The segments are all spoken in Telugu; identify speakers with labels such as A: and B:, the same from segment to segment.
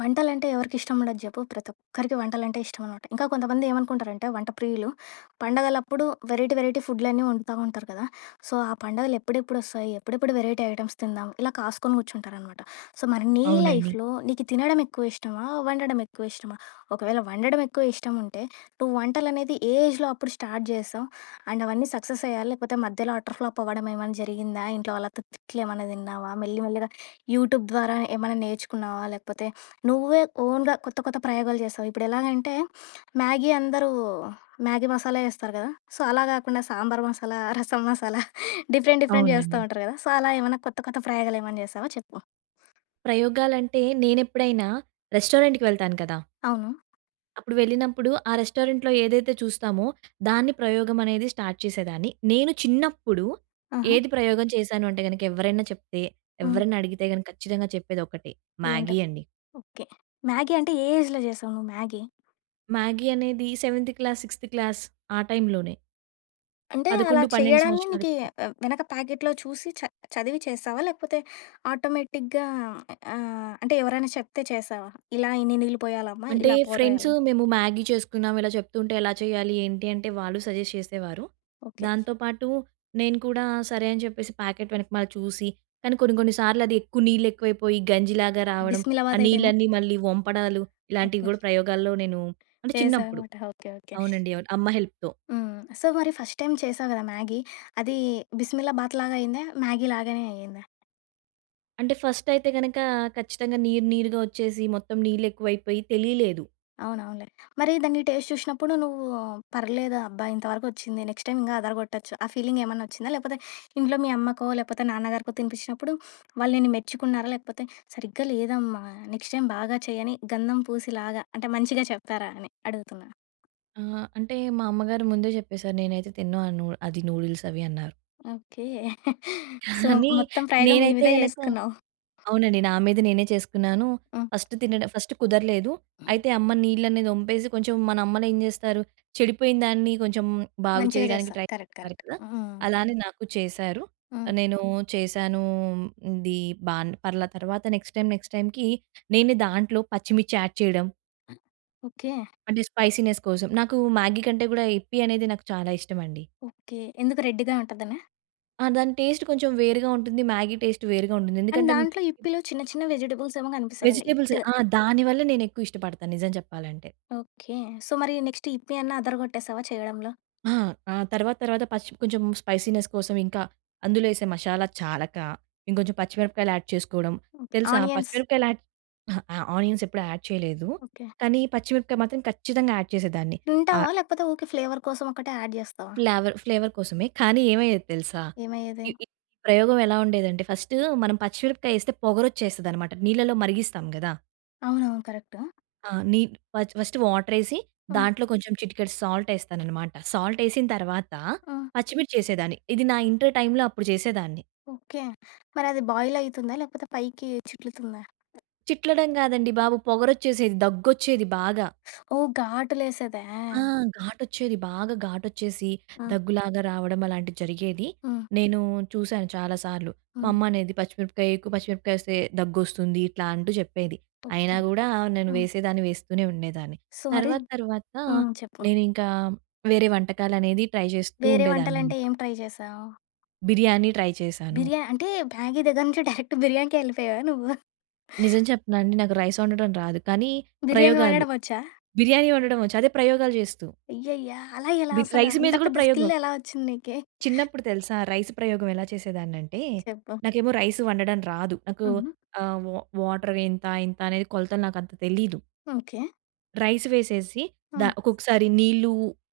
A: వంటలంటే ఎవరికిష్టం ఉండదు జెప్పు? ప్రతి ఒక్కరికి వంటలంటే ఇష్టమనమాట. ఇంకా కొంతమంది ఏమనుకుంటారంటే వంట ప్రియులు, పండగలప్పుడు వెరైటీ వెరైటీ ఫుడ్‌లన్నీ వండుతా ఉంటారు కదా! సో, ఆ పండగలు ఎప్పుడెప్పుడొస్తాయి? ఎప్పుడెప్పుడు వెరైటీ ఐటెమ్స్ తిందాం? ఇలా కాసుకొని కూర్చుంటారనమాట. సో, మరి నీ
B: అవునండి.
A: లైఫ్‌లో నీకు తినడం ఎక్కువ ఇష్టమా? వండడం ఎక్కువ ఇష్టమా? ఒకవేళ వండడం ఎక్కువ ఇష్టం ఉంటే, నువ్వు వంటలనేది ఏ ఏజ్‌లో అప్పుడు స్టార్ట్ చేసావు? అండ్ అవన్నీ సక్సెస్ అయ్యాయా? లేకపోతే మధ్యలో అటర్ ఫ్లాప్ అవ్వడం ఏమైనా జరిగిందా? ఇంట్లో వాళ్ళతో తిట్లు ఏమైనా తిన్నావా? మెల్లి మెల్లిగా యూట్యూబ్ ద్వారా ఏమైనా నేర్చుకున్నావా? లేకపోతే నువ్వే ఓన్‌గా కొత్త కొత్త ప్రయోగాలు చేసావు. ఇప్పుడెలాగంటే మ్యాగీ అందరూ మ్యాగీ మసాలా ఏస్తారు కదా! సో, అలా గాకుండా సాంబార్ మసాలా, రసం మసాలా డిఫరెంట్ డిఫరెంట్ చేస్తా
B: అవునండి.
A: ఉంటారు కదా! సో, అలా ఏమన్నా కొత్త కొత్త ప్రయోగాలేమన్నా చేసావా చెప్పు?
B: ప్రయోగాలంటే నేనెప్పుడైనా రెస్టారెంట్‌కి వెళ్తాను కదా!
A: అవును.
B: అప్పుడు వెళ్ళినప్పుడు ఆ రెస్టారెంట్‌లో ఏదైతే చూస్తామో దాన్ని ప్రయోగం అనేది స్టార్ట్ చేసేదాన్ని. నేను చిన్నప్పుడు
A: ఆహా!
B: ఏది ప్రయోగం చేశాను అంటే గనక ఎవరైనా చెప్తే,
A: హ్మ్.
B: ఎవరైనా అడిగితే గనక ఖచ్చితంగా చెప్పేదొక్కటే మ్యాగీ
A: ఏముంటది?
B: అండి.
A: ఓకే. మ్యాగీ అంటే ఏ ఏజ్‌లో చేసావు నువ్వు మ్యాగీ?
B: మ్యాగీ అనేది సెవెంత్ క్లాస్, సిక్స్త్ క్లాస్ ఆ టైంలోనే
A: అంటే అలా
B: 11, 12
A: చెయ్యడాన్ని నీకి
B: సంవత్సరాలకి.
A: వెనక ప్యాకెట్‌లో చూసి చదివి చేసావా? లేకపోతే ఆటోమేటిక్‌గా అంటే ఎవరైనా చెప్తే చేసావా? ఇలా ఇన్ని నీళ్ళు పోయాలమ్మా,
B: అంటే
A: ఇలా
B: ఫ్రెండ్స్
A: పౌడరేయాలి.
B: మేము మ్యాగీ చేసుకున్నాం. ఇలా చెప్తుంటే ఎలా చేయాలి, ఏంటి అంటే వాళ్ళు సజెస్ట్ చేసేవారు.
A: ఓకే.
B: దాంతో పాటు నేను కూడా సరే అని చెప్పేసి ప్యాకెట్ వెనకమాల చూసి, కానీ కొన్ని కొన్ని సార్లు అది ఎక్కువ నీళ్ళు ఎక్కువైపోయి గంజిలాగా రావడం,
A: బిస్మిల్లా
B: ఆ
A: బాత్ అయిపోయిందా?
B: నీళ్ళన్నీ మళ్ళీ వంపడాలు ఇలాంటివి
A: ఓకే.
B: గూడా ప్రయోగాల్లో నేను అంటే చిన్నప్పుడు.
A: చేశావనమాట. ఓకే. ఓకే.
B: అవునండి. అవును. అమ్మ హెల్ప్‌తో.
A: హ్మ్. సో, మరి ఫస్ట్ టైమ్ చేశావు గదా మ్యాగీ, అది బిస్మిల్లా బాత్ లాగా అయిందా? మ్యాగీ లాగానే అయిందా?
B: అంటే ఫస్ట్ అయితే గనక ఖచ్చితంగా నీరు నీరుగా వచ్చేసి మొత్తం నీళ్ళెక్కువైపోయి తెలియలేదు.
A: అవునవునులే. మరి దాన్ని టేస్ట్ చూసినప్పుడు నువ్వు పర్లేదు అబ్బా! ఇంతవరకొచ్చింది. నెక్స్ట్ టైమ్ ఇంగా అదరగొట్టొచ్చు. ఆ ఫీలింగ్ ఏమన్నా వచ్చిందా? లేకపోతే ఇంట్లో మీ అమ్మకో, లేకపోతే నాన్నగారికో తినిపించినప్పుడు వాళ్ళు నిన్ను మెచ్చుకున్నారా? లేకపోతే సరిగ్గా లేదమ్మా! నెక్స్ట్ టైమ్ బాగా చెయ్యని గంధం పూసిలాగా అంటే మంచిగా చెప్పారా అని అడుగుతున్నా?
B: ఆ! అంటే మా అమ్మగారు ముందే చెప్పేసారు. నేనైతే తినను ఆ నూ అది నూడిల్స్ అవి అన్నారు.
A: ఓకే. సో,
B: కానీ
A: మొత్తం ప్రయోగం నీ
B: నేనైతే
A: మీదే
B: గనక
A: జేసుకున్నావు.
B: అవునండి. నా మీద నేనే చేసుకున్నాను. ఫస్ట్ తినడం ఫస్ట్ కుదరలేదు.
A: హ్మ్.
B: అయితే అమ్మ నీళ్ళనేది ఒంపేసి కొంచెం మన అమ్మలేం జేస్తారు, చెడిపోయిన దాన్ని కొంచెం బాగు
A: మంచిగా
B: చేయడానికి
A: చేస్తారు.
B: Try
A: correct.
B: చేస్తారు
A: కరెక్ట్.
B: కదా!
A: హ్మ్.
B: అలానే నాకు చేశారు.
A: హ్మ్.
B: నేను చేశాను. ఇది బాన్ పర్లా తర్వాత నెక్స్ట్ టైమ్‌కి నేనే దాంట్లో పచ్చిమిర్చి యాడ్ చేయడం.
A: ఓకే.
B: అంటే స్పైసీనెస్ కోసం. నాకు మ్యాగీ కంటే గూడా యిప్పీ అనేది నాకు చాలా ఇష్టమండి.
A: ఓకే. ఎందుకు రెడ్‌గా ఉంటదనా?
B: ఆ! దాని టేస్ట్ కొంచెం వేరుగా ఉంటుంది. మ్యాగీ టేస్ట్ వేరుగా ఉంటుంది.
A: అండ్
B: ఎందుకంటే
A: దాంట్లో ఇప్పిలో చిన్న చిన్న వెజిటబుల్స్ ఏమో కనిపిస్తాయి కదా!
B: వెజిటబుల్స్
A: లైట్‌గా.
B: ఆ! దానివల్ల నేనెక్కువ ఇష్టపడతాను నిజం చెప్పాలంటే.
A: ఓకే. సో, మరి నెక్స్ట్ ఇప్పి అన్నా అదరగొట్టేసావా చేయడంలో?
B: ఆ! ఆ తర్వాత తర్వాత కొంచెం స్పైసీనెస్ కోసం ఇంకా అందులో ఏసే మసాలా చాలక, ఇంకొంచెం పచ్చిమిరపకాయలు యాడ్ చేసుకోవడం.
A: ఓకే.
B: తెలుసా
A: ఆనియన్స్.
B: పచ్చిమిరపకాయలు యాడ్ అహా! ఆ! ఆనియన్స్ ఎప్పుడు యాడ్ చేయలేదు.
A: ఓకే.
B: కానీ పచ్చిమిరపకాయ మాత్రం ఖచ్చితంగా యాడ్ చేసేదాన్ని. ఆ
A: తింటావా? లేకపోతే ఊకే ఫ్లేవర్ కోసం ఒక్కటే యాడ్ జేస్తావా?
B: ఫ్లేవర్ ఫ్లేవర్ కోసమే. కానీ ఏమయ్యేది తెలుసా?
A: ఏమయ్యేది?
B: ఈ ఈ ప్రయోగం ఎలా ఉండేదంటే ఫస్ట్ మనం పచ్చిమిరపకాయేస్తే పొగరొచ్చేస్తదనమాట. నీళ్ళలో మరిగిస్తాం గదా!
A: అవునవును. కరెక్టు.
B: ఆ! ఫస్ట్ ఫస్ట్ వాటరేసి
A: హ్మ్.
B: దాంట్లో కొంచెం చిటికెడు సాల్టేస్తాననమాట. సాల్టేసిన తర్వాత
A: హ్మ్.
B: పచ్చిమిర్చేసేదాన్ని. ఇది నా ఇంటర్ టైమ్‌లో అప్పుడు చేసేదాన్ని.
A: ఓకే. మరది బాయిల్ అయితుందా? లేకపోతే పైకి చిట్లుతుందా?
B: చిట్లడం కాదండి బాబు పొగరొచ్చేసేది, దగ్గొచ్చేది బాగా.
A: ఓహ్! ఘాటులేసేదా?
B: ఆ! ఘాటొచ్చేది. బాగా ఘాటొచ్చేసి
A: ఆ!
B: దగ్గులాగా రావడం అలాంటిది జరిగేది.
A: హ్మ్.
B: నేను చూసాను చాలా సార్లు. మా
A: హ్మ్.
B: అమ్మ అనేది పచ్చిమిరపకాయ ఎక్కువ పచ్చిమిరపకాయ ఏస్తే దగ్గొస్తుంది ఇట్లా అంటూ చెప్పేది. అయినా
A: ఓకే.
B: గూడా నేను
A: హ్మ్.
B: వేసేదాన్ని వేస్తూనే ఉండేదాన్ని.
A: సో, మరి
B: తర్వాత తర్వాత
A: హ్మ్. చెప్పు.
B: నేనింకా వేరే వంటకాలనేది ట్రై చేస్తూ
A: వేరే వంటలంటే
B: ఉండేదాన్ననమాట.
A: ఏం ట్రై చేశావు?
B: బిర్యానీ ట్రై చేశాను.
A: బిర్యానీ అంటే మ్యాగీ దగ్గర నుంచి డైరెక్ట్ బిర్యానీకే వెళ్ళిపోయావా నువ్వు?
B: నిజం చెప్పనా అండి నాకు రైస్ వండడం రాదు. కానీ
A: బిర్యానీ
B: ప్రయోగాలు
A: వండడం వచ్చా?
B: బిర్యానీ వండడం వచ్చు. అదే ప్రయోగాలు చేస్తూ.
A: అయ్యయ్యా! అలా ఎలా అసలు?
B: రైస్ మీద
A: అంత
B: గూడా
A: పెద్ద
B: ప్రయోగం.
A: స్కిల్ ఎలా వచ్చింది నీకి?
B: చిన్నప్పుడు తెలుసా రైస్ ప్రయోగం ఎలా చేసేదాన్నంటే,
A: చెప్పు.
B: నాకేమో రైస్ వండడం రాదు. నాకు
A: హుహు.
B: ఆహ్, వా వాటర్ ఇంత, ఇంత అనేది కొలతలు నాకంత తెలీదు.
A: ఓకే.
B: రైస్ వేసేసి
A: హ్మ్.
B: ఒక్కొక్కసారి నీళ్ళు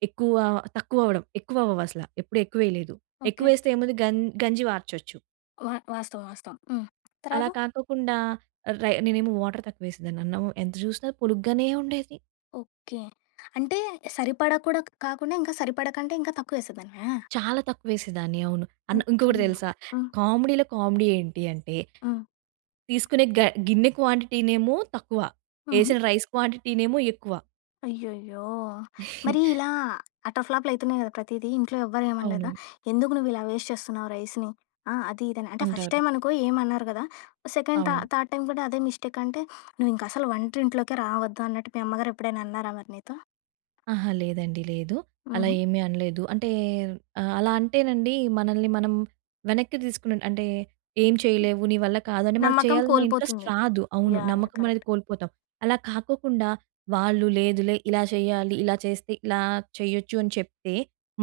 B: ఎక్కువ తక్కువ అవ్వడం. ఎక్కువ అవ్వవసల. ఎప్పుడు ఎక్కువేయలేదు.
A: ఓకే.
B: ఎక్కువేస్తే ఏముంది గంజి వార్చొచ్చు.
A: వాస్తవం. వాస్తవం. హ్మ్.
B: అలా
A: తర్వాత?
B: కాకోకుండా నేనేమో వాటర్ తక్కువేసేదాన్ని. అన్నం ఎంత జూసినా పొలుగ్గానే ఉండేది.
A: ఓకే. అంటే సరిపడా కూడా కాకుండా ఇంకా సరిపడకంటే ఇంకా తక్కువేసేదానివా?
B: చాలా తక్కువేసేదాన్ని. అవును. అన్నం
A: ఓకే.
B: ఇంకొకటి తెలుసా?
A: హ్మ్.
B: కామెడీలో కామెడీ ఏంటి అంటే
A: హ్మ్.
B: తీసుకునే గిన్నె క్వాంటిటీనేమో తక్కువ.
A: హుహు.
B: ఏసిన రైస్ క్వాంటిటీనేమో ఎక్కువ.
A: అయ్యయ్యో! మరి ఇలా అటర్ ఫ్లాప్‌లు అయితున్నాయి కదా! ప్రతీదీ. ఇంట్లో ఎవ్వరు
B: అవును.
A: ఏమనలేదా? ఎందుకు నువ్వు ఇలా వేస్ట్ చేస్తున్నావు రైస్‌ని? ఆ! అది ఇది అని. అంటే ఫస్ట్
B: అంటారు.
A: టైమ్ అనుకో ఏమనరు కదా! సెకండ్
B: అవును.
A: థర్డ్ టైమ్ కూడా అదే మిస్టేక్ అంటే, "నువ్వు ఇంక అసలు వంటింట్లోకే రావద్దు" అన్నట్టు మీ అమ్మగారు ఎప్పుడైనా అన్నారా మరి నీతో?
B: అహా! లేదండి. లేదు. అలా
A: హుహు.
B: ఏమీ అనలేదు. అంటే అలా అంటేనండి మనల్ని మనం వెనక్కి తీసుకున్నట్టు అంటే ఏం చేయలేవు, నీ వల్ల కాదు అని మనకు
A: నమ్మకం
B: చేయాలన్న ఇంట్రెస్ట్
A: కోల్పోతుంది.
B: రాదు. అవును.
A: యాహ్! యాహ్!
B: నమ్మకం అనేది
A: కరెక్ట్.
B: కోల్పోతాం. అలా కాకోకుండా వాళ్ళు లేదులే ఇలా చేయాలి, ఇలా చేస్తే ఇలా చేయొచ్చు అని చెప్తే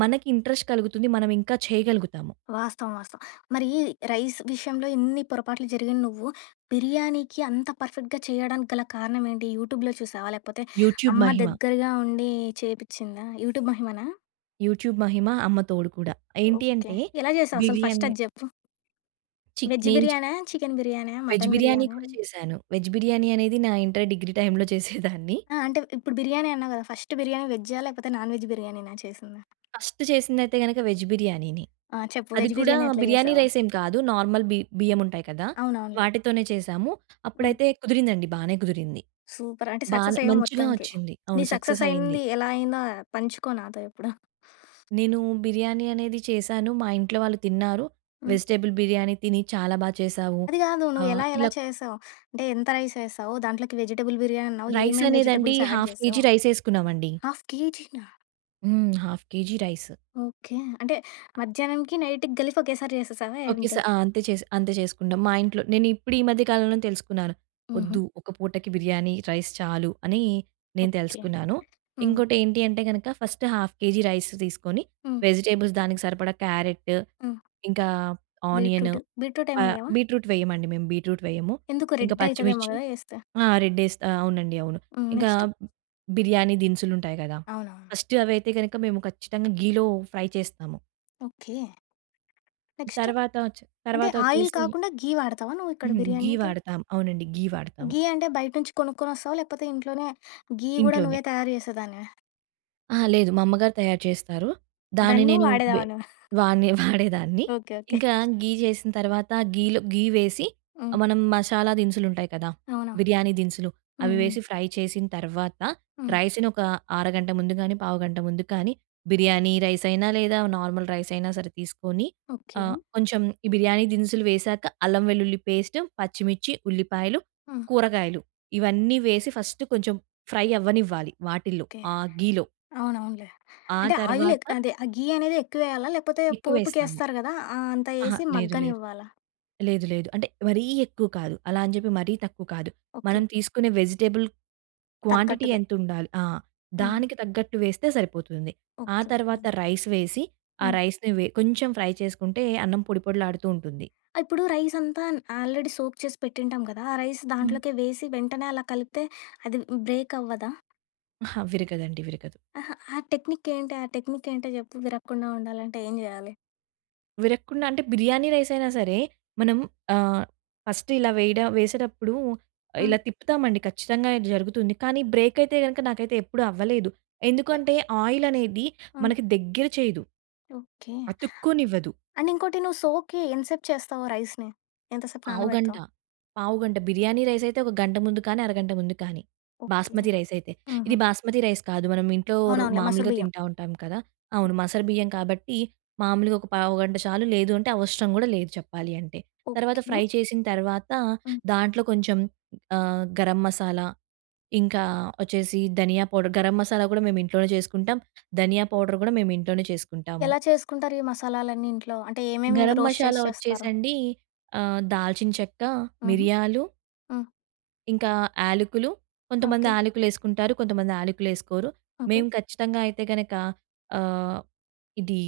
B: మనకి ఇంట్రెస్ట్ కలుగుతుంది. మనం ఇంకా చేయగలుగుతాము.
A: వాస్తవం. వాస్తవం. మరి రైస్ విషయంలో ఇన్ని పొరపాట్లు జరిగిన నువ్వు, బిర్యానీకి అంత పర్ఫెక్ట్‌గా చేయడానికి గల కారణం ఏంటి? యూట్యూబ్‌లో చూసావా? లేకపోతే
B: యూట్యూబ్
A: అమ్మ
B: మహిమ.
A: దగ్గరగా ఉండి చేపిచ్చిందా? యూట్యూబ్ మహిమనా?
B: యూట్యూబ్ మహిమ అమ్మ తోడు కూడా. ఏంటి
A: ఓకే.
B: అంటే
A: ఎలా చేసావు అసలు ఫస్ట్
B: బిర్యానీ
A: అది జెప్పు?
B: చిక్
A: వెజ్
B: నేను చి
A: బిర్యానా? చికెన్ బిర్యానా?
B: వెజ్
A: మటన్
B: బిర్యానీ
A: బిర్యానా?
B: కూడా చేశాను. వెజ్ బిర్యానీ అనేది నా ఇంటర్ డిగ్రీ టైమ్‌లో చేసేదాన్ని.
A: ఆ! అంటే ఇప్పుడు బిర్యానీ అన్నావు గదా! ఫస్ట్ బిర్యానీ వెజ్జా? లేకపోతే నాన్ వెజ్ బిర్యానీనా చేసిందా?
B: ఫస్ట్ చేసిందయితే గనక వెజ్ బిర్యానీనే.
A: ఆ! చెప్పు
B: అది
A: వెజ్
B: కూడా
A: బిర్యానీ ఎట్లా
B: బిర్యానీ
A: చేసావో?
B: రైస్ ఏం కాదు. నార్మల్ బియ్యం ఉంటాయి కదా!
A: అవునవునులే.
B: వాటితోనే చేశాము.
A: హ్మ్.
B: అప్పుడైతే కుదిరిందండి. బానే కుదిరింది.
A: సూపర్. అంటే
B: బానే
A: సక్సెస్ అయ్యావు
B: మంచిగా
A: మొత్తానికి.
B: వచ్చింది.
A: నీ
B: అవును.
A: సక్సెస్
B: సక్సెస్ అయింది.
A: అయింది ఎలా అయిందో పంచుకో నాతో ఎప్పుడో.
B: నేను బిర్యానీ అనేది చేశాను. మా ఇంట్లో వాళ్ళు తిన్నారు.
A: హ్మ్.
B: వెజిటబుల్ బిర్యానీ తిని చాలా చేశావు.
A: అది గాదు. నువ్వు ఎలా ఎలా
B: ఇలా
A: చేసావు? అంటే ఎంత రైస్ వేసావు? దాంట్లోకి వెజిటబుల్ బిర్యానీ అన్నావు.
B: రైస్
A: ఏమేం
B: అనేదండి
A: వెజిటబుల్స్ యాడ్
B: హాఫ్
A: చేసావు?
B: కేజీ రైసేసుకున్నామండి.
A: హాఫ్ కేజీనా?
B: హ్మ్. Half KG rice.
A: ఓకే. అంటే మధ్యాహ్నంకి, నైట్‌కి కలిపి ఒకేసారి చేసేసావా
B: ఓకే.
A: ఏంటి?
B: ఆ! అంతే చేసి అంతే చేసుకుంటాం. మా ఇంట్లో నేను ఇప్పుడు ఈ మధ్య కాలంలోనే తెలుసుకున్నాను.
A: హుహు.
B: వద్దు ఒక పూటకి బిర్యానీ, రైస్ చాలు అని నేను
A: ఓకే.
B: తెలుసుకున్నాను.
A: హ్మ్.
B: ఇంకోటేంటి అంటే గనక ఫస్ట్ హాఫ్ కేజీ రైస్ తీసుకొని
A: హ్మ్.
B: వెజిటబుల్స్ దానికి సరిపడా క్యారెట్,
A: హ్మ్.
B: ఇంకా ఆనియన్
A: బీట్రూట్, బీట్రూట్ ఏమి వేయవా?
B: బీట్రూట్ వేయమండి మేము బీట్రూట్ వేయము.
A: ఎందుకు
B: ఇంకా
A: రెడ్ అయితదేమో
B: పచ్చిమిర్చి
A: గదా! ఏస్తే.
B: ఆ! రెడ్ డేస్ ఆ! అవునండి. అవును.
A: హ్మ్.
B: ఇంకా
A: నెక్స్ట్?
B: బిర్యానీ దినుసులుంటాయి గదా!
A: అవునవును.
B: ఫస్ట్ అవైతే గనక మేము ఖచ్చితంగా ఘీలో ఫ్రై చేస్తాము.
A: ఓకే. నెక్స్ట్?
B: తర్వాత
A: అంటే ఆయిల్
B: తర్వాతొచ్చేసి
A: కాకుండా ఘీ వాడతావా నువ్వు ఇక్కడ
B: హ్మ్. ఘీ
A: బిర్యానీకి?
B: వాడతాం. అవునండి. ఘీ వాడతాము
A: ఘీ అంటే బయట నుంచి కొనుక్కొనొస్తావా? లేకపోతే ఇంట్లోనే ఘీ గూడా
B: ఇంట్లోనే.
A: నువ్వే తయారు చేసేదానివా?
B: అహా! లేదు. మా అమ్మగారు తయారు చేస్తారు. దాన్ని
A: దాన్ని నువ్వు
B: నేను వే
A: వాడేదానివా?
B: వాడిని వాడేదాన్ని.
A: ఓకే. ఓకే.
B: ఇంకా ఘీ చేసిన తర్వాత ఘీలో ఘీ వేసి
A: హ్మ్.
B: మనం మసాలా దినుసులుంటాయి కదా!
A: అవునా?
B: బిర్యానీ దినుసులు
A: హ్మ్.
B: అవి
A: హ్మ్.
B: వేసి ఫ్రై చేసిన తర్వాత
A: హ్మ్.
B: రైస్‌ని ఒక అరగంట ముందు గానీ, పావుగంట ముందు కానీ బిర్యానీ రైస్ అయినా లేదా నార్మల్ రైస్ అయినా సరే తీసుకొని
A: ఓకే.
B: కొంచెం ఈ బిర్యానీ దినుసులు వేశాక అల్లం వెల్లుల్లి పేస్ట్, పచ్చిమిర్చి, ఉల్లిపాయలు,
A: హ్మ్.
B: కూరగాయలు ఇవన్నీ వేసి ఫస్ట్ కొంచెం ఫ్రై అవ్వనివ్వాలి వాటిల్లో
A: ఓకే.
B: ఆ ఘీలో.
A: అవునవునులే.
B: ఆ
A: అంటే ఆయిల్
B: తర్వాత
A: అదే ఆ ఘీ అనేది ఎక్కువేయాలా? లేకపోతే
B: ఎక్కువేస్తాము.
A: పోపుకేస్తారు గదా! ఆ అంత
B: అహా!
A: ఏసి
B: లేదు, లేదు.
A: మగ్గనివ్వాలా?
B: లేదు, లేదు. అంటే మరీ ఎక్కువ కాదు. అలా అని చెప్పి మరీ తక్కువ కాదు.
A: ఓకే.
B: మనం తీసుకునే వెజిటబుల్ క్వాంటిటీ
A: తగ్గట్టుగా.
B: ఎంతుండాలి ఆ!
A: హ్మ్.
B: దానికి తగ్గట్టు వేస్తే సరిపోతుంది. ఆ
A: ఓకే.
B: తర్వాత
A: ఓకే.
B: రైస్ వేసి, ఆ
A: హ్మ్.
B: రైస్‌ని కొంచెం ఫ్రై చేసుకుంటే అన్నం పొడి పొడిలాడుతూ ఉంటుంది.
A: ఇప్పుడు రైసంతా ఆల్రెడీ సోక్ చేసి పెట్టింటాం కదా! ఆ రైస్
B: హ్మ్.
A: దాంట్లోకే వేసి వెంటనే అలా కలిపితే అది బ్రేక్ అవ్వదా?
B: అహా! విరగదండి. విరగదు.
A: అహా! ఆ టెక్నిక్ ఏంటి? ఆ టెక్నిక్ ఏంటో జెప్పు విరగకుండా ఉండాలంటే ఏం జేయాలి?
B: విరక్కుండా అంటే బిర్యానీ రైస్ అయినా సరే, మనం ఆహ్, ఫస్ట్ ఇలా వేసేటప్పుడు ఇలా
A: హ్మ్.
B: తిప్పుతామండి ఖచ్చితంగా ఇది జరుగుతుంది. కానీ బ్రేక్ అయితే గనక నాకైతే ఎప్పుడు అవ్వలేదు.
A: ఓకే.
B: ఎందుకంటే ఆయిల్ అనేది
A: హ్మ్.
B: మనకి దగ్గర చేయదు.
A: ఓకే.
B: అతుక్కోనివ్వదు.
A: అండ్ ఇంకోటి నువ్వు సోక్‌కి ఎంతసేపు చేస్తావు రైస్‌ని? ఎంతసేపు
B: పావుగంట.
A: నానబెడతావు?
B: పావుగంట. బిర్యానీ రైస్ అయితే ఒక గంట ముందు కానీ, అరగంట ముందు కానీ.
A: ఓకే.
B: బాస్మతి రైస్ అయితే. ఇది
A: హుహు.
B: బాస్మతి రైస్ కాదు. మనం ఇంట్లో
A: అవునవునులే. మసూరు
B: మామూలుగా
A: బియ్యం.
B: తింటా ఉంటాం కదా! అవును. మసరు బియ్యం కాబట్టి మామూలుగా ఒక పావుగంట చాలు. లేదు అంటే అవసరం కూడా లేదు చెప్పాలి అంటే. తర్వాత
A: ఓకే.
B: ఫ్రై చేసిన తర్వాత
A: హ్మ్.
B: దాంట్లో కొంచెం గరం మసాలా, ఇంకా వచ్చేసి ధనియా పౌడర్. గరం మసాలా కూడా మేము ఇంట్లోనే చేసుకుంటాం. ధనియా పౌడర్ కూడా మేము ఇంట్లోనే చేసుకుంటాము.
A: ఎలా చేసుకుంటారు ఈ మసాలాలన్నీ ఇంట్లో? అంటే ఏమేమి
B: గరం
A: రోస్ట్
B: మషాలా
A: చేసి చేస్తారు?
B: వచ్చేసండి దాల్చిన చెక్క,
A: హుహు.
B: మిరియాలు
A: హ్మ్.
B: ఇంకా యాలకులు. కొంతమంది
A: ఓకే.
B: యాలకులేసుకుంటారు. కొంతమంది యాలకులేసుకోరు.
A: ఓకే.
B: మేము ఖచ్చితంగా అయితే గనక ఆహ్, ఇది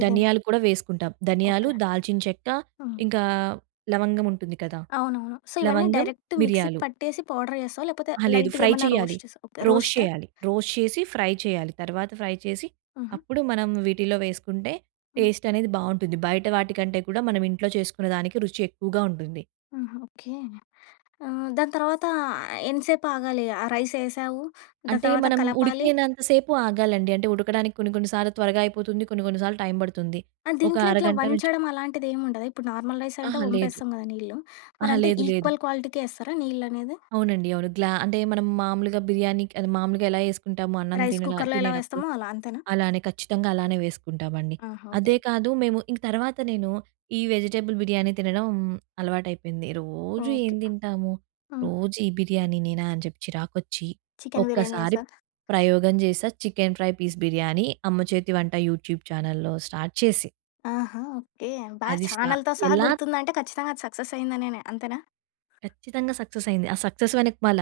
A: ఇది.
B: ధనియాలు కూడా వేసుకుంటాం. ధనియాలు,
A: ఓకే.
B: దాల్చిన చెక్క,
A: హ్మ్.
B: ఇంకా లవంగం ఉంటుంది కదా!
A: అవునవును. సో, ఇవన్నీ
B: లవంగం,
A: డైరెక్ట్ మిక్సీకి
B: మిరియాలు.
A: పట్టేసి పౌడర్ చేస్తావా? లేకపోతే
B: అహా! లేదు
A: లైట్‌గా
B: ఫ్రై
A: ఏమన్నా
B: చేయాలి.
A: రోస్ట్ చేస్తావా? ఓకే.
B: రోస్ట్
A: రోస్టా?
B: చేయాలి. రోస్ట్ చేసి ఫ్రై చేయాలి. తర్వాత ఫ్రై చేసి
A: హుహు.
B: అప్పుడు మనం వీటిలో వేసుకుంటే
A: హ్మ్.
B: టేస్ట్ అనేది బావుంటుంది. బయట వాటికంటే కూడా మనం ఇంట్లో చేసుకునే దానికి రుచి ఎక్కువగా ఉంటుంది.
A: హుహు. ఓకే. దాని తర్వాత ఎంతసేపు ఆగాలి? ఆ రైస్ ఏసావు. దాని
B: అంటే
A: తర్వాత
B: మనం
A: కలపాలి.
B: ఉడికినంత సేపు ఆగాలండి. అంటే ఉడకడానికి కొన్ని కొన్ని సార్లు త్వరగా అయిపోతుంది. కొన్ని కొన్ని సార్లు టైం పడుతుంది.
A: ఆ!
B: ఒక
A: దీంట్లో ఇట్లా
B: అరగంట నుంచి
A: వంచడం అలాంటిదేముండదా? ఇప్పుడు నార్మల్ రైస్ అంటే
B: అహా! లేదు.
A: వంపేస్తాం గదా! నీళ్ళు.
B: అహా!
A: మరంటే హ్మ్.
B: లేదు లేదు.
A: ఈక్వల్ క్వాలిటీకే ఏస్తారా నీళ్ళనేది?
B: అవునండి. అవును. అంటే మనం మామూలుగా బిర్యానీకి అది మామూలుగా ఎలా యేసుకుంటాము అన్నం
A: రైస్ కుక్కర్‌లో ఎలా
B: తినేటప్పుడు,
A: వేస్తామో అలా అంతేనా?
B: అలానే ఖచ్చితంగా అలానే వేసుకుంటామండి.
A: ఆహా!
B: అదే
A: ఓకే.
B: కాదు మేము ఇంక తర్వాత నేను ఈ వెజిటబుల్ బిర్యానీ తినడం అలవాటైపోయింది. రోజు ఏం
A: ఓకే.
B: తింటాము?
A: హ్మ్.
B: రోజు ఈ బిర్యానీ నేనా అని చెప్పి చిరాకొచ్చి,
A: చికెన్ బిర్యానీ
B: ఒక్కసారి
A: చేశా.
B: ప్రయోగం చేశా. చికెన్ ఫ్రై పీస్ బిర్యానీ అమ్మ చేతి వంట యూట్యూబ్ ఛానెల్‌లో స్టార్ట్ చేసి,
A: ఆహా! ఓకే.
B: అది స్టా
A: ఛానల్‌తో సహా
B: ఎలా
A: గుర్తుందంటే ఖచ్చితంగా అది సక్సెస్ అయిందనేనే అంతేనా?
B: ఖచ్చితంగా సక్సెస్ అయింది. ఆ సక్సెస్ వెనకమాల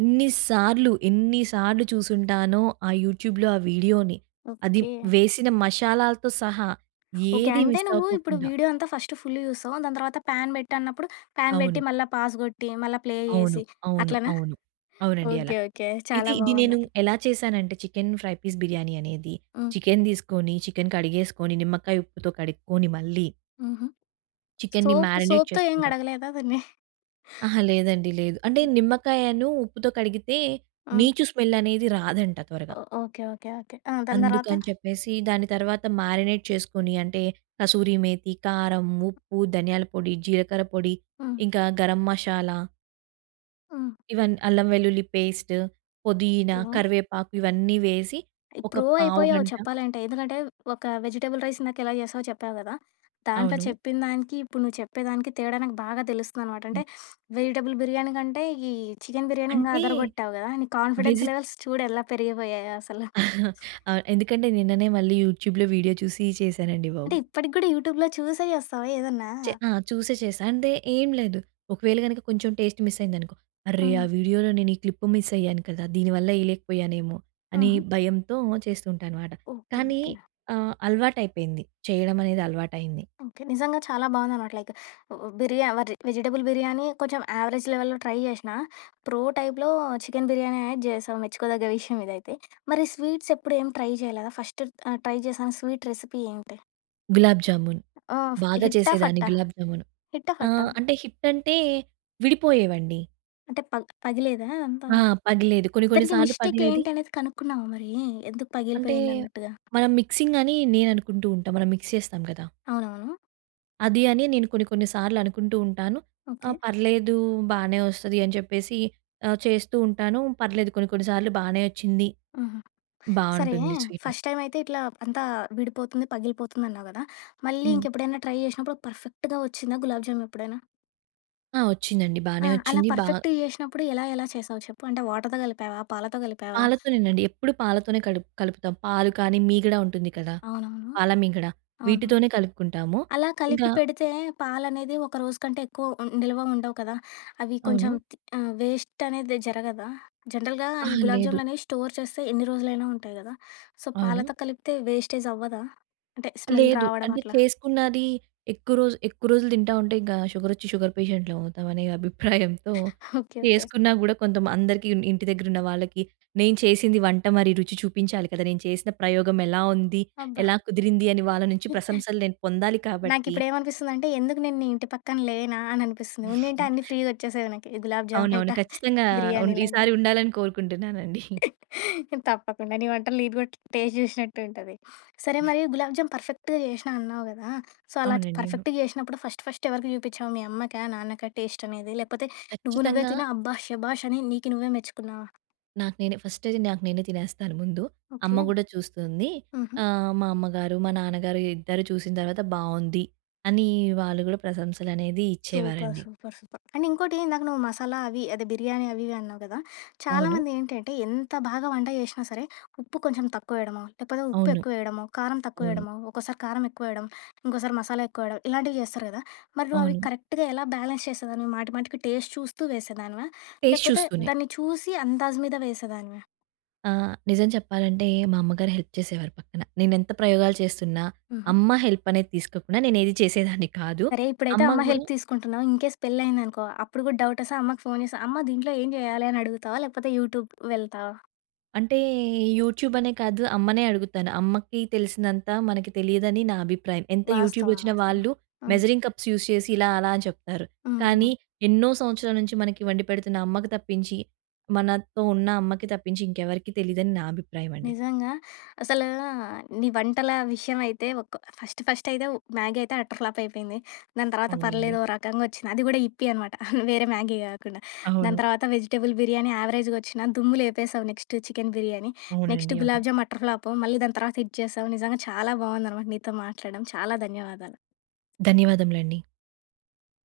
B: ఎన్ని సార్లు, ఎన్ని సార్లు చూసుంటానో ఆ యూట్యూబ్‌లో ఆ వీడియోని. అది
A: ఓకే.
B: వేసిన మషాలాలతో సహా
A: ఓకే.
B: ఏది
A: అంటే
B: మిస్
A: నువ్వు ఇప్పుడు
B: అవ్వకోకుండా.
A: వీడియో అంతా ఫస్ట్ ఫుల్ చూస్తావు. దాని తర్వాత పాన్ పెట్టన్నప్పుడు పాన్
B: అవును.
A: పెట్టి మళ్ళా పాజ్ కొట్టి, మళ్ళా ప్లే
B: అవును.
A: చేసి
B: అవును.
A: అట్లనా?
B: అవును. అవునండి. అలా.
A: ఓకే. ఓకే.
B: అయితే
A: చాలా
B: ఇది నేను
A: బావుంది.
B: ఎలా చేశానంటే చికెన్ ఫ్రై పీస్ బిర్యానీ అనేది
A: హ్మ్.
B: చికెన్ తీసుకొని, చికెన్ కడిగేసుకొని, నిమ్మకాయ ఉప్పుతో కడుక్కొని మళ్ళీ
A: హుహు.
B: చికెన్‌ని
A: సోప్
B: మ్యారినేట్
A: సోప్‌తో ఏం
B: చేసుకుంటాం.
A: కడగలేదా దాన్ని?
B: అహా! లేదండి. లేదు. అంటే నిమ్మకాయను ఉప్పుతో కడిగితే
A: హ్మ్.
B: నీచు స్మెల్ అనేది రాదంట త్వరగా.
A: ఓకే. ఓకే. ఓకే. ఆ! దాని తర్వాత?
B: అందుకని చెప్పేసి దాని తర్వాత మారినేట్ చేసుకొని అంటే కసూరి మేతి, కారం, ఉప్పు, ధనియాల పొడి, జీలకర్ర పొడి,
A: హ్మ్.
B: ఇంకా గరం మషాలా
A: హ్మ్.
B: ఇవన్నీ అల్లం వెల్లుల్లి పేస్ట్, పుదీనా,
A: ఏమో
B: కరివేపాకు ఇవన్నీ వేసి ఒక
A: ప్రూవ్ అయిపోయావు
B: పావుగంట
A: చెప్పాలంటే. ఎందుకంటే ఒక వెజిటబుల్ రైస్ ఇందాకెలా చేసావో చెప్పావు గదా! దాంట్లో
B: అవును.
A: చెప్పిన దానికి, ఇప్పుడు నువ్వు చెప్పేదానికి తేడా నాకు బాగా తెలుస్తుందనమాట. అంటే
B: హ్మ్.
A: వెజిటబుల్ బిర్యానీ కంటే, ఈ చికెన్ బిర్యానీ ఇంకా
B: అంటే
A: అదరగొట్టావు గదా! నీ కాన్ఫిడెన్స్
B: వెజిట్
A: లెవెల్స్ చూడు ఎలా పెరిగిపోయాయో అసలు.
B: ఆ! ఎందుకంటే నిన్ననే మళ్ళీ యూట్యూబ్‌లో వీడియో చూసి చేశానండి
A: అంటే
B: బాబు.
A: ఇప్పటికి గూడా యూట్యూబ్‌లో చూసే చేస్తావా ఏదన్నా?
B: ఆ! చూసే చేశా. అంటే ఏం లేదు. ఒకవేళ గనక కొంచెం టేస్ట్ మిస్ అయిందనుకో, అర్రే!
A: హ్మ్.
B: ఆ వీడియోలో నేను ఈ క్లిప్ మిస్ అయ్యాను కదా! దీనివల్ల ఎయలేకపోయానేమో అని
A: హుహు.
B: భయంతో చేస్తుంటా అనమాట.
A: ఓకే.
B: కానీ
A: ఓకే.
B: అలవాటైపోయింది. చేయడం అనేది అలవాటయింది.
A: ఓకే. నిజంగా చాలా బావుందనమాట. లైక్ బిర్యా వర్ వెజిటబుల్ బిర్యానీ కొంచెం యావరేజ్ లెవెల్‌లో ట్రై జేషినా. ప్రో టైప్‌లో చికెన్ బిర్యానీ అనేది జేశావు. మెచ్చుకోదగ్గ విషయం ఇదైతే. మరి స్వీట్స్ ఎప్పుడు ఏం ట్రై చేయలేదా? ఫస్ట్ ట్రై చేసిన స్వీట్ రెసిపీ ఏంటి?
B: గులాబ్ జామున్
A: ఆహ్,
B: బాగా
A: హిట్టా?
B: చేసేదాన్ని
A: ఫట్టా?
B: గులాబ్ జామున్.
A: హిట్టా?
B: ఆ!
A: ఫట్టా?
B: అంటే హిట్ అంటే విడిపోయేవండి.
A: అంటే పగిలేదా అదంతా?
B: ఆ! పగిలేది. కొన్ని కొన్ని
A: దానికి
B: సార్లు
A: మిస్టేక్
B: పగిలేది.
A: ఏంటనేది కనుక్కున్నావా మరి? ఎందుకు
B: అంటే
A: పగిలిపోయిందన్నట్టుగా?
B: మనం మిక్సింగ్ అని నేననుకుంటూ ఉంటా. మనం మిక్స్ చేస్తాం కదా!
A: అవునవును.
B: అది అని నేను కొన్ని కొన్ని సార్లు అనుకుంటూ ఉంటాను. ఆ!
A: ఓకే.
B: పర్లేదు బానే వస్తది అని చెప్పేసి చేస్తూ ఉంటాను. పర్లేదు కొన్ని కొన్ని సార్లు బానే వచ్చింది.
A: హుహు. సరే
B: బావుంటుంది స్వీటు.
A: ఫస్ట్ టైమ్ అయితే ఇట్లా అంతా విడిపోతుంది, పగిలిపోతుంది అన్నావు గదా! మళ్ళీ
B: హ్మ్.
A: ఇంకెప్పుడైనా ట్రై జేసినప్పుడు పర్ఫెక్ట్‌గా వచ్చిందా గులాబ్ జామ్ ఎప్పుడైనా?
B: ఆ! వచ్చిందండి.
A: ఆ!
B: బానే
A: అలా
B: వచ్చింది.
A: పర్ఫెక్ట్‌గా జేసినప్పుడు ఎలా ఎలా చేసావు చెప్పు? అంటే వాటర్‌తో కలిపావా? పాలతో కలిపావా?
B: పాలతోనేనండి. ఎప్పుడు పాలతోనే కలుపుతాం. పాలు కానీ మీగడ ఉంటుంది కదా!
A: అవునవును.
B: పాల మీగడ
A: అవునవును.
B: వీటితోనే కలుపుకుంటాము.
A: అలా కలిపి
B: ఇంకా
A: పెడితే పాలనేది ఒక రోజు కంటే ఎక్కువ నిల్వ ఉండవు కదా! అవి
B: అవును.
A: కొంచెం వేస్ట్ అనేది జరగదా? జనరల్‌గా ఈ
B: అహా!
A: గులాబ్ హ్మ్.
B: లేదు.
A: జామ్‌లనేవి స్టోర్ చేస్తే ఎన్ని రోజులైనా ఉంటాయి గదా! సో,
B: అవును.
A: పాలతో కలిపితే వేస్టేజ్ అవ్వదా? అంటే స్మెల్
B: లేదు.
A: రావడం
B: అంటే
A: అట్లా.
B: చేసుకున్నది ఎక్కువ రోజులు తింటా ఉంటే ఇంక షుగరొచ్చి షుగర్ పేషెంట్‌లమవుతామనే అభిప్రాయంతో
A: ఓకే. ఓకే.
B: చేసుకున్నా గూడా కొంత అందరికి ఇంటి దగ్గరున్న వాళ్ళకి నేను చేసింది వంట మరి రుచి చూపించాలి కదా! నేను చేసిన ప్రయోగం ఎలా ఉంది?
A: అబ్బా!
B: ఎలా కుదిరింది? అని వాళ్ళ నుంచి ప్రశంసలు నేను పొందాలి కాబట్టి
A: నాకిప్పుడేమనిపిస్తుందంటే, ఎందుకు నేను నీ ఇంటి పక్కన లేనా అని అనిపిస్తుంది. ఉన్నింటే అన్నీ ఫ్రీ‌గా వచ్చేసేవి నాకు. ఈ గులాబ్ జామ్ అంట,
B: అవునవును. ఖచ్చితంగా
A: బిర్యానీలంట.
B: ఈసారి ఉండాలని కోరుకుంటున్నానండి.
A: తప్పకుండా నీ వంటలు నేను కూడా టేస్ట్ జూసినట్టు ఉంటది. సరే మరి గులాబ్ జామ్ పర్ఫెక్ట్‌గా చేసినా అన్నావు గదా! సో, అలా
B: అవునండి. అవును.
A: పర్ఫెక్ట్‌గా చేసినప్పుడు ఫస్ట్ ఫస్ట్ ఎవరికి చూపించావు? మీ అమ్మకా? నాన్నకా టేస్ట్ అనేది? లేకపోతే నువ్వు నువ్వే
B: ఖచ్చితంగా
A: తిని అబ్బా! శభాష్ అని నీకు నువ్వే మెచ్చుకున్నావా?
B: నాకు నేనే ఫస్ట్ అయితే నాకు నేనే తినేస్తాను ముందు.
A: ఓకే.
B: అమ్మ గూడా చూస్తుంది.
A: హుహు.
B: మా అమ్మగారు, మా నాన్నగారు ఇద్దరు చూసిన తర్వాత బావుంది అని వాళ్ళు గూడా ప్రశంసలనేది
A: సూపర్.
B: ఇచ్చేవారండి.
A: సూపర్. సూపర్. అండ్ ఇంకోటి ఇందాక నువ్వు మసాలా అవి అదే బిర్యానీ అవి ఇవి అన్నావు కదా!
B: అవును.
A: చాలామంది ఏంటంటే ఎంత బాగా వంట చేసినా సరే ఉప్పు కొంచెం తక్కువ వేయడమో, లేకపోతే ఉప్పు
B: అవును.
A: ఎక్కువ వేయడమో, కారం తక్కువ
B: అవును.
A: వేయడమో, ఒక్కోసారి కారం ఎక్కువ వేయడం, ఇంకోసారి మసాలా ఎక్కువ వేయడం ఇలాంటివి చేస్తారు కదా! మరి నువ్వు అవి
B: అవును.
A: కరెక్ట్‌గా ఎలా బ్యాలెన్స్ చేసేదానివి? మాటి మాటికి టేస్ట్ చూస్తూ వేసేదానివా?
B: టేస్ట్
A: లేకపోతే
B: చూస్తూనే.
A: దాన్ని చూసి అందాజు మీద వేసేదానివా?
B: నిజం చెప్పాలంటే మా అమ్మగారు హెల్ప్ చేసేవారు పక్కన. నేనెంత ప్రయోగాలు చేస్తున్నా,
A: హుహు.
B: అమ్మ హెల్ప్ అనేది తీసుకోకుండా నేనేది చేసేదాన్ని కాదు.
A: సరే ఇప్పుడైతే
B: అమ్మ
A: అమ్మ
B: గూడా
A: హెల్ప్ తీసుకుంటున్నావు. ఇన్‌కేస్ పెళ్లి అయిందనుకో అప్పుడు కూడా డౌట్ వస్తే అమ్మకి ఫోన్ చేసి అమ్మ దీంట్లో ఏం చేయాలి అని అడుగుతావా? లేకపోతే యూట్యూబ్ వెళ్తావా?
B: అంటే యూట్యూబ్ అనే కాదు, అమ్మనే అడుగుతాను. అమ్మకి తెలిసినంత మనకి తెలియదని నా అభిప్రాయం. ఎంత
A: వాస్తవం.
B: యూట్యూబొచ్చినా
A: వాస్తవం.
B: వాళ్ళు
A: హ్మ్.
B: మెజరింగ్ కప్స్ యూజ్ చేసి ఇలా, అలా అని చెప్తారు.
A: హ్మ్.
B: కానీ
A: హ్మ్.
B: ఎన్నో సంవత్సరాల నుంచి మనకి వండి పెడుతున్న అమ్మకి తప్పించి, మనతో ఉన్న అమ్మకి తప్పించి ఇంకెవరికీ తెలీదని నా అభిప్రాయం అండి.
A: నిజంగా అసలు నీ వంటల విషయమైతే ఫస్టయితే మ్యాగీ అయితే అటర్ ఫ్లాప్ అయిపోయింది. దాని తర్వాత
B: అవునండి.
A: పర్లేదు ఓ రకంగా వచ్చింది. అది కూడా యిప్పీ అనమాట. వేరే మ్యాగీ కాకుండా.
B: అవును.
A: దాని తర్వాత వెజిటబుల్ బిర్యానీ యావరేజ్‌గా వచ్చినా దుమ్ము లేపేసావు నెక్స్ట్ చికెన్ బిర్యానీ. నెక్స్ట్
B: అవునండి. అవును.
A: Gulab jam utter flop. మళ్ళీ దాని తర్వాత ఇది చేసావు. నిజంగా చాలా బావుందనమాట నీతో మాట్లాడడం. చాలా ధన్యవాదాలు.
B: ధన్యవాదములండి.